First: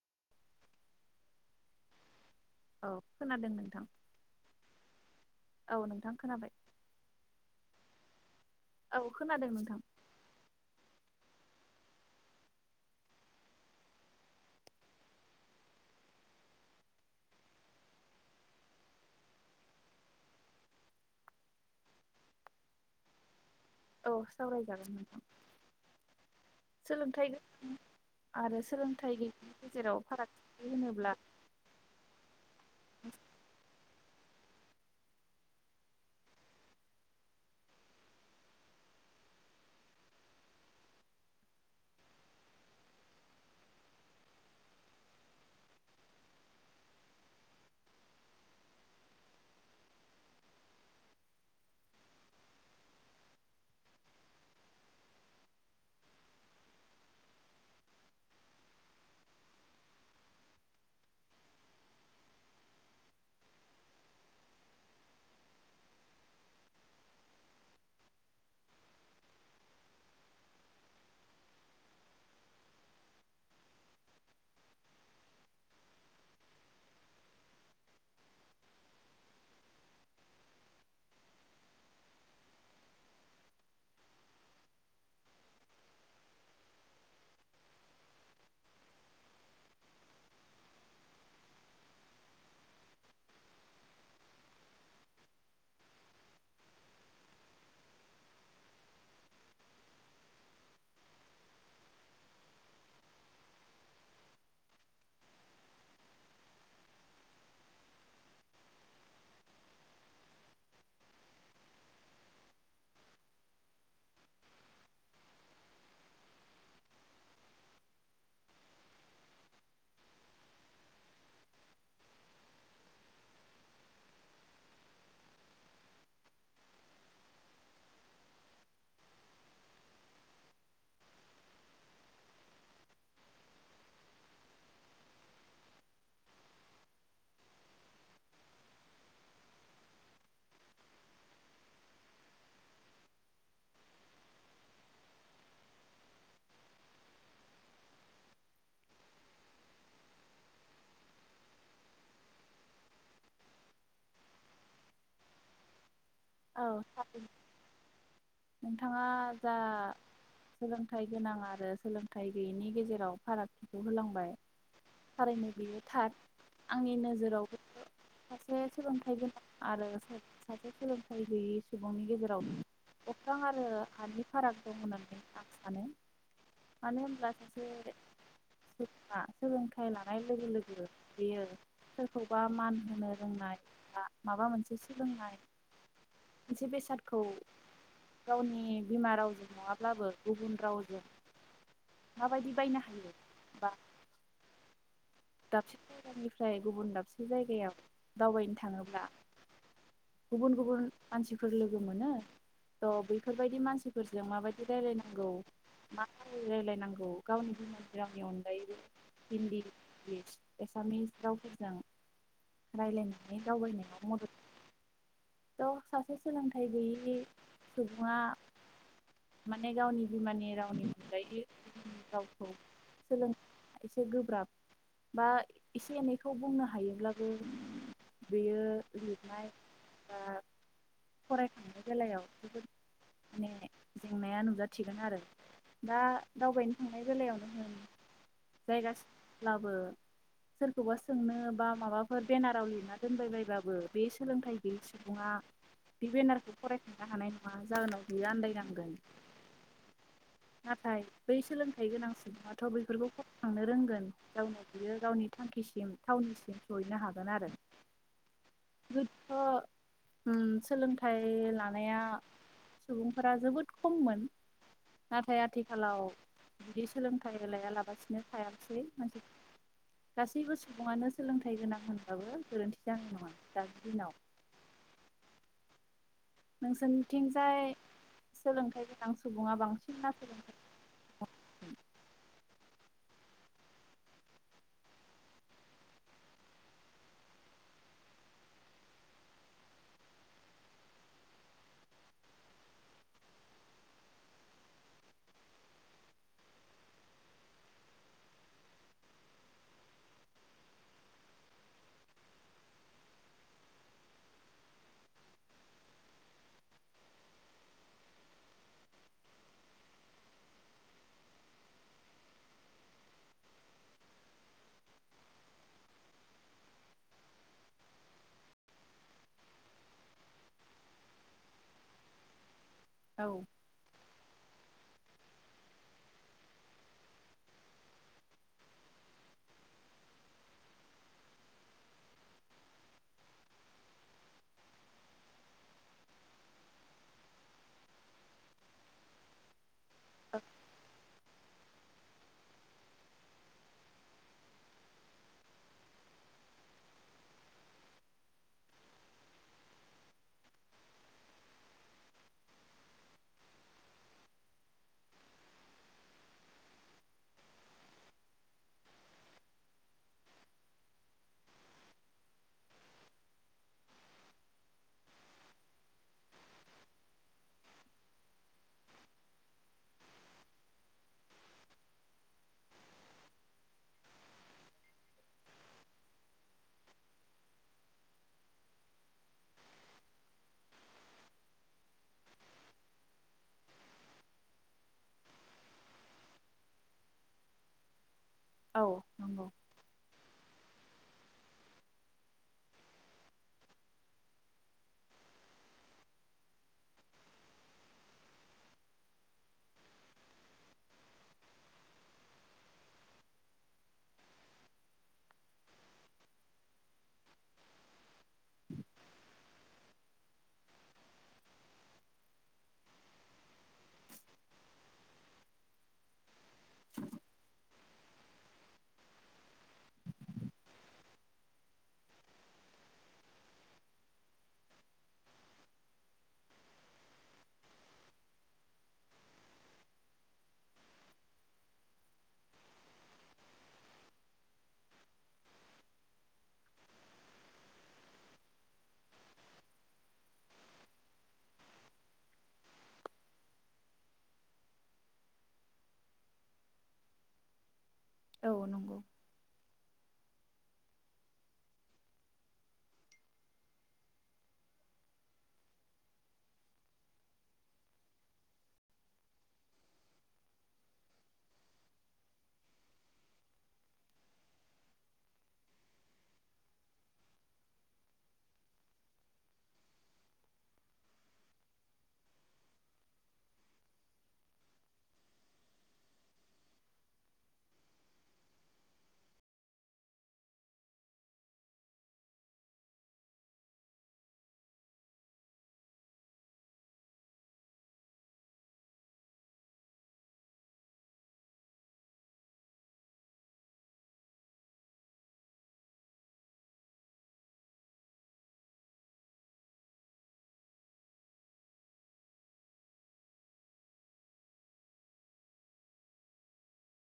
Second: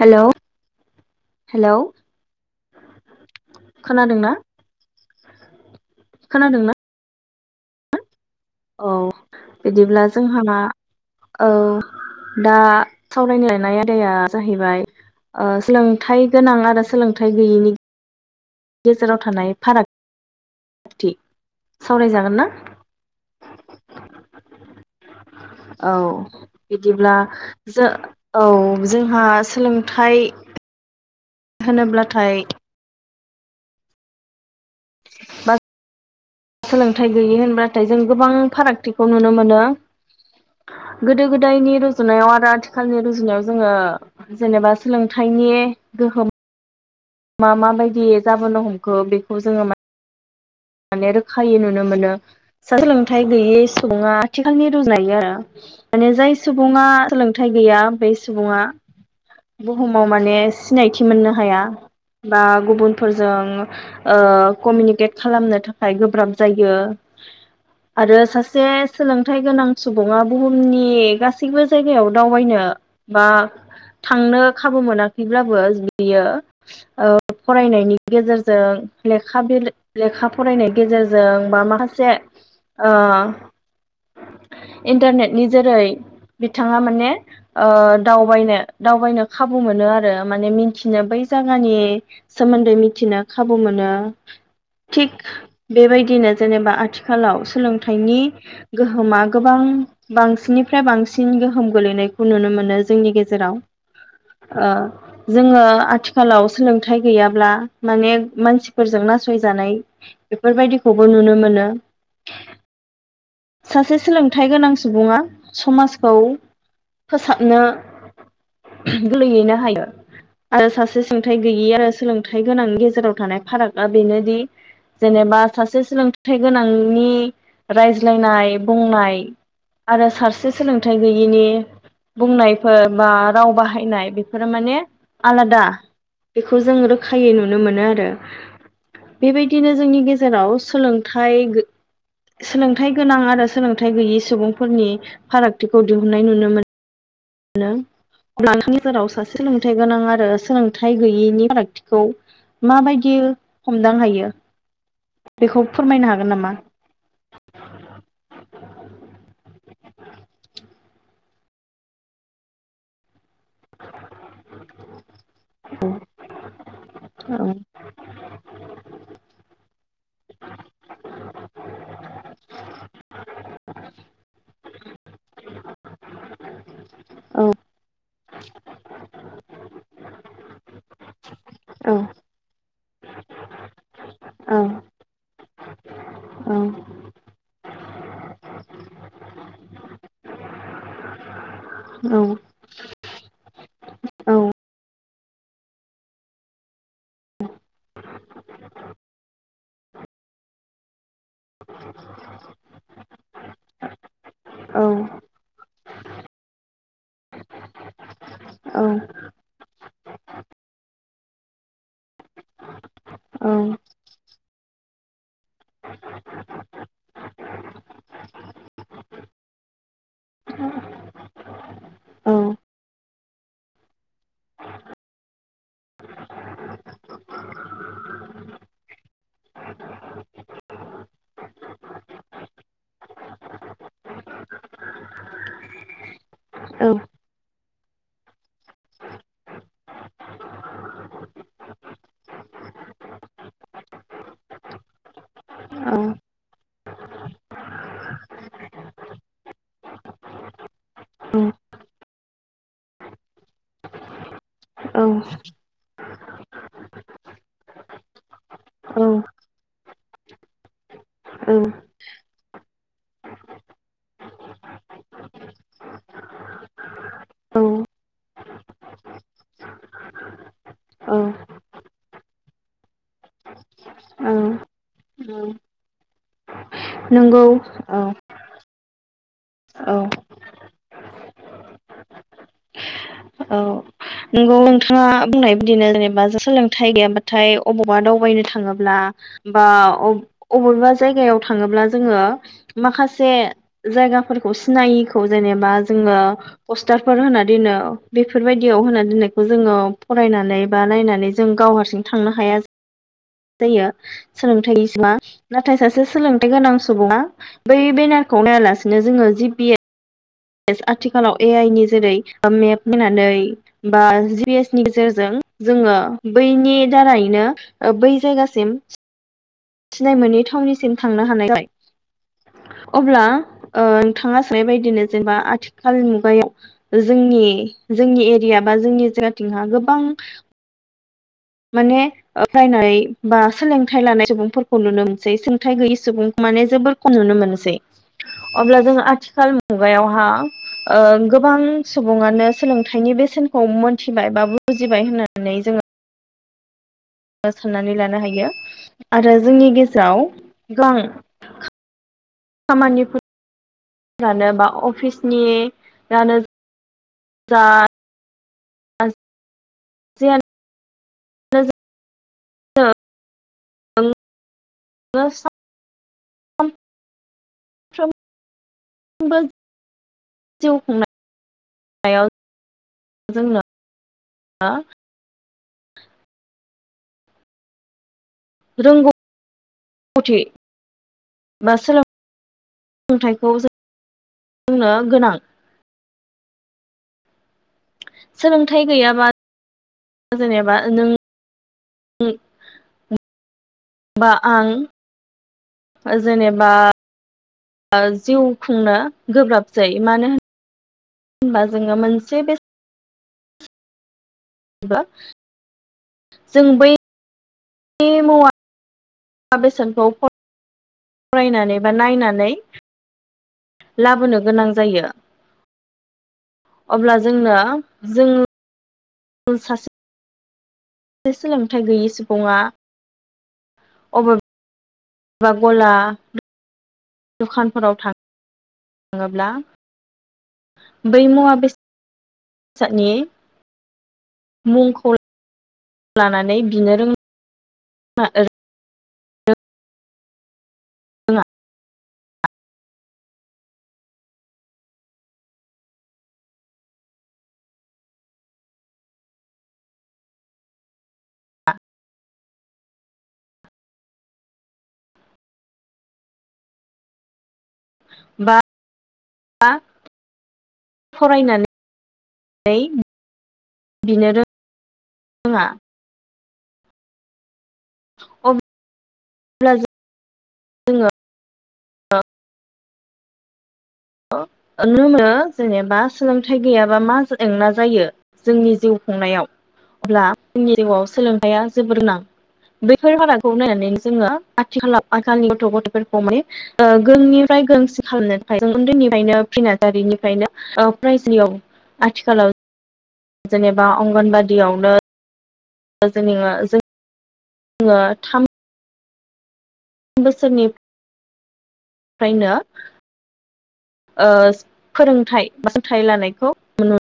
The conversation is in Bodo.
हेल' हेल' औ खोनादों नोंथां औ नोंथां खोनाबाय खोनादोंना? औ खोनादों नोंथां बिदिब्ला जोंहा मा औ दा सावरायनो लायनाय आयदाया जाहैबाय सोलोंथाइ गोनां आरो सोलोंथाइ गैयैनि गेजेराव थानाय फारागथि सावरायजागोन ना औ सावरायजागोन नोंथां औ बिदिब्ला सोलोंथाइ जो औ आरो सोलोंथाइ जोंहा गैयनि गेजेराव सोलोंथाइ फारागथि होनोब्ला होनोब्लाथाय [unintelligible] बस [inaudible] सोलोंथाइ गैयि होनब्लााथाय जों गोबां फारागथिखौ नुनो मोनो गोदो गोदायनि रुजुनायाव आरो आथिखालनि रुजुनायाव जोङो जेनेबा सोलोंथाइनि गोहोम मा माबायदियै जाबोनो हमखो बेखौ जोङो मा माने रोखायै नुनो मोनो सोलोंथाइ गैयै सुबुङा आथिखालनि रुजायो आरो माने जाय सुबुङा सोलोंथाइ गैया बे सुबुङा बुहुमाव माने सिनायथि मोननो हाया बा गुबुनफोरजों कमिउनिकेट खालामनो थाखाय गोब्राब जायो आरो सासे सोलोंथाइ गोनां सुबुङा बुहुमनि गासैबो जायगायाव दावबायनो बा थांनो खाबु मोनाखैब्लाबो बियो ओ फरायनायनि गेजेरजों लेखा फरायनाय गेजेरजों बा माखासे ओ इन्टारनेटनि जेरै बिथाङा माने ओ दावबायनो दावबायनो खाबु मोनो आरो माने मिथिनो बै जायगानि सोमोन्दै मिथिनो खाबु मोनो थिग बेबायदिनो जेनेबा आथिखालाव सोलोंथाइनि गोहोमा गोबां बांसिननिफ्राय बांसिन गोहोम गोलैनायखौ नुनो मोनो जोंनि गेजेराव ओ जोङो आथिखालाव सोलोंथाइ गैयाब्ला माने मानसिफोरजों नासयजानाय बेफोरबायदिखौबो नुनो मोनो सासे सोलोंथाइ गोनां सुबुङा समाजखौ फोसाबनो गल्रैयैनो हायो आरो सासे सोलोंथाइ गैयि आरो सोलोंथाइ गोनांनि गेजेराव थानाय फारागआ बेनोदि जेनेबा सासे सोलोंथाइ गोनांनि रायजो रायज्लायनाय बुंनाय आरो सासे सोलोंथाइ गैयैनि बुंनायफोर बा राव बाहायनाय बेफोरो माने आलादा बेखौ जों रोखायै नुनो मोनो आरो बेबायदिनो जोंनि गेजेराव सोलोंथाइ सोलोंथाइ गोनां आरो सोलोंथाइ गैयि सुबुंफोरनि फारागथिखौ दिहुनन्नाय नुनो मोनो अब्ला नोंथांनि गेजेराव सासे सोलोंथाइ गोनां आरो सोलोंथाइ गैयैनि फारागथिखौ माबायदि हमदां हायो बेखौ फोरमायनो हागोन नामा? औ नोंथाङा जा सोलोंथाइ गोनां आरो सोलोंथाइ गैयैनि गेजेराव फाराग खौ होलांबाय थारैनो बियो थार आंनि औ नोजोरावबो सासे सोलोंथाइ गोनां आरो साथ खल उफाय गैयै सुबुंनि गेजेराव अख्रां आरो हानि फाराग दं होननानै आं सानो मानो होनब्ला औ सासे सुबङा सोलोंथाइ लानाय लोगो लोगो बेयो औ सोरखौबा मान होनो रोंनाय बा माबा औ मोनसे सोलोंनाय मोनसे बेसादखौ गावनि बिमा रावजों नङाब्लाबो गुबुन रावजों औ माबायदि बायना बा औ दाबसे जायगानिफ्राय गुबुन दाबसे जायगायाव दावबायनो थाङोब्ला गुबुन गुबुन मानसिफोर लोगो मोनो थ' बेफोरबायदि मानसिफोरजों माबायदि औ रायलायनांगौ मा रायलायनांगौ गावनि बिमा बिरावनि अनगायैबो हिन्दि इस एसामिस रावफोरजों रायज्लायनानै दावबायनायाव मदद हो थ' सासे सोलोंथाइ गैयै सुबुङा माने गावनि बिमानि रावनि अनगायै रावखौ सोलों एसे गोब्राब बा एसे एनैखौ बुंनो हायोब्लाबो बेयो लिरनाय ा फरायखांनाय बेलायाव जोबोद माने जेंनाया नुजाथिगोन आरो दा दावबायनो थांनाय बेलायावनो होन जायगासिब्लाबो सोरखौबा सोंनो बा माबाफोर बेनाराव लिरना दोनबायबायबाबो बे सोलोंथाइ बे सुबुङा बे बेनारखौ फरायखांनो हानाय नङा जाहोनाव बियो आन्दायनांगोन नाथाय औ बै सोलोंथाइ गोनां सुबुङाथ' बफोरखौ फरायखांनो रोंगोन गावनो बियो गावनि थांखिसिम थाउनिसिम सहैनो हागोन आरो गोथ' उम सोलोंथाइ थाइ लानाया सुबुंफोरा जोबोद खममोन नाथाय आथिखालाव बिदि सोलोंथाइ औ होलाया लाबसिनो थायासै मानसि गासैबो सुबुङानो सोलोंथाइ गोनां होनबाबो गोरोन्थि जानाय नङा दानि दिनाव औ नंगौ नोंसोरनिथिंजाय औ सोलोंथाइ नाइ गोनां सुबुङा औ बांसिनना नोंगौ नोंथाङा बुंनाय बिदिनो जेनेबा सोलोंथाइ गैयाबाथाय अबावबा दावबायनो थाङोब्ला बा अबेबा जायगायाव थाङोब्ला जोङो माखासे जायगाफोरखौ सिनायिखौ जेनेबा जोङो पस्टारफोर होना दोनो बेफोरबायदि याव होना दोननायखौ जोङो फरायनानै बा नायनानै जों गाव हारसिं थांनो हाया जायो सोलोंथाइ नाथाय सासे सोलोंथाइ गोनां सुबुङा बै बेनारखौ नायालासिनो जोङो जि पए आथिखालाव ए आइ नि जेरै मेप होनानै बा जिएस नि गेजेरजों जोङो बैनि दारैनो बै जायगासिम थिनाय मोनै थावनिसिम थांनो हानायखाय अब्ला औ थाङा सोनाय बायदिनो जेनेबा आथिखाल मुगायाव जोंनि जोंनि एरिया बा जोंनि जायगाथिंहा गोबां माने फरायनाय बा सोलोंथाइ लानाय सुबुंफोरखौ नुनो मोनसै सोलोंथाइ गैयि सुबुं माने जोबोर खम नुनो मोनसै अब्ला जों आथिखाल मुगायावहा गोबां सुबुङानो सोलोंथाइनि बेसेनखौ मोनथिबाय बा बुजिबाय होननानै जोङो साननानै लानो हायो आरो जोंनि गेजेराव गोां खामानिफोरानो बा अफिसनिानो जा [inaudible] सफ्रबो जिउ खुंनायाव जोंनो रोंगौथि बा सोलों थाइखौ जोंनो गोनां सोलोंथाइ औ गैयाबा नंगौ जेनेबा नों बा आं जेनेबा जिउ खुंनो गोब्राब जायो मानो होन होनबा जोङो मोनसे बेसे जों बै द मावा-बेसाद खौ फरायनानै बा नायनानै लाबोनो गोनां जायो। अब्ला जोंनो जोङो उम सासे सोलोंथाइ गैयि सुबुङा अबेबा गला-दखानफोराव थाङोब्ला बै मुवा-बेसादनि मुंखौ लानानै बिनो रोङा रोङा औ नंगौ बा फरायनानै बिनो रोङा। अ ब्ला जों जोङो ओ नुनो मोनो जेनेबा सोलोंथाइ गैयाबा मा जेंना जायो जोंनि जिउ खुंनायाव। अब्ला जोंनि जिउआव सोलोंथाइआ जोबोर गोनां बैफोर फारागखौ नायनानै जोङो आथिखालाव आथिखालनि गथ' ग'थायफोरखौ माने ओ गोरोंनिफ्राय गोरोंसि खालामनो थाखाय जों उन्दैनिफ्रायनो प्रि नार्जारिनिफ्रायनो बाइजोनियाव आथिखालाव जेनेबा अंगनबादियावनो जेनेबा जोङो थाम बोसोरनिफ्रायनो ओ‌ फोरोंथाइ फोरोंथाइ लानायखौ नुनो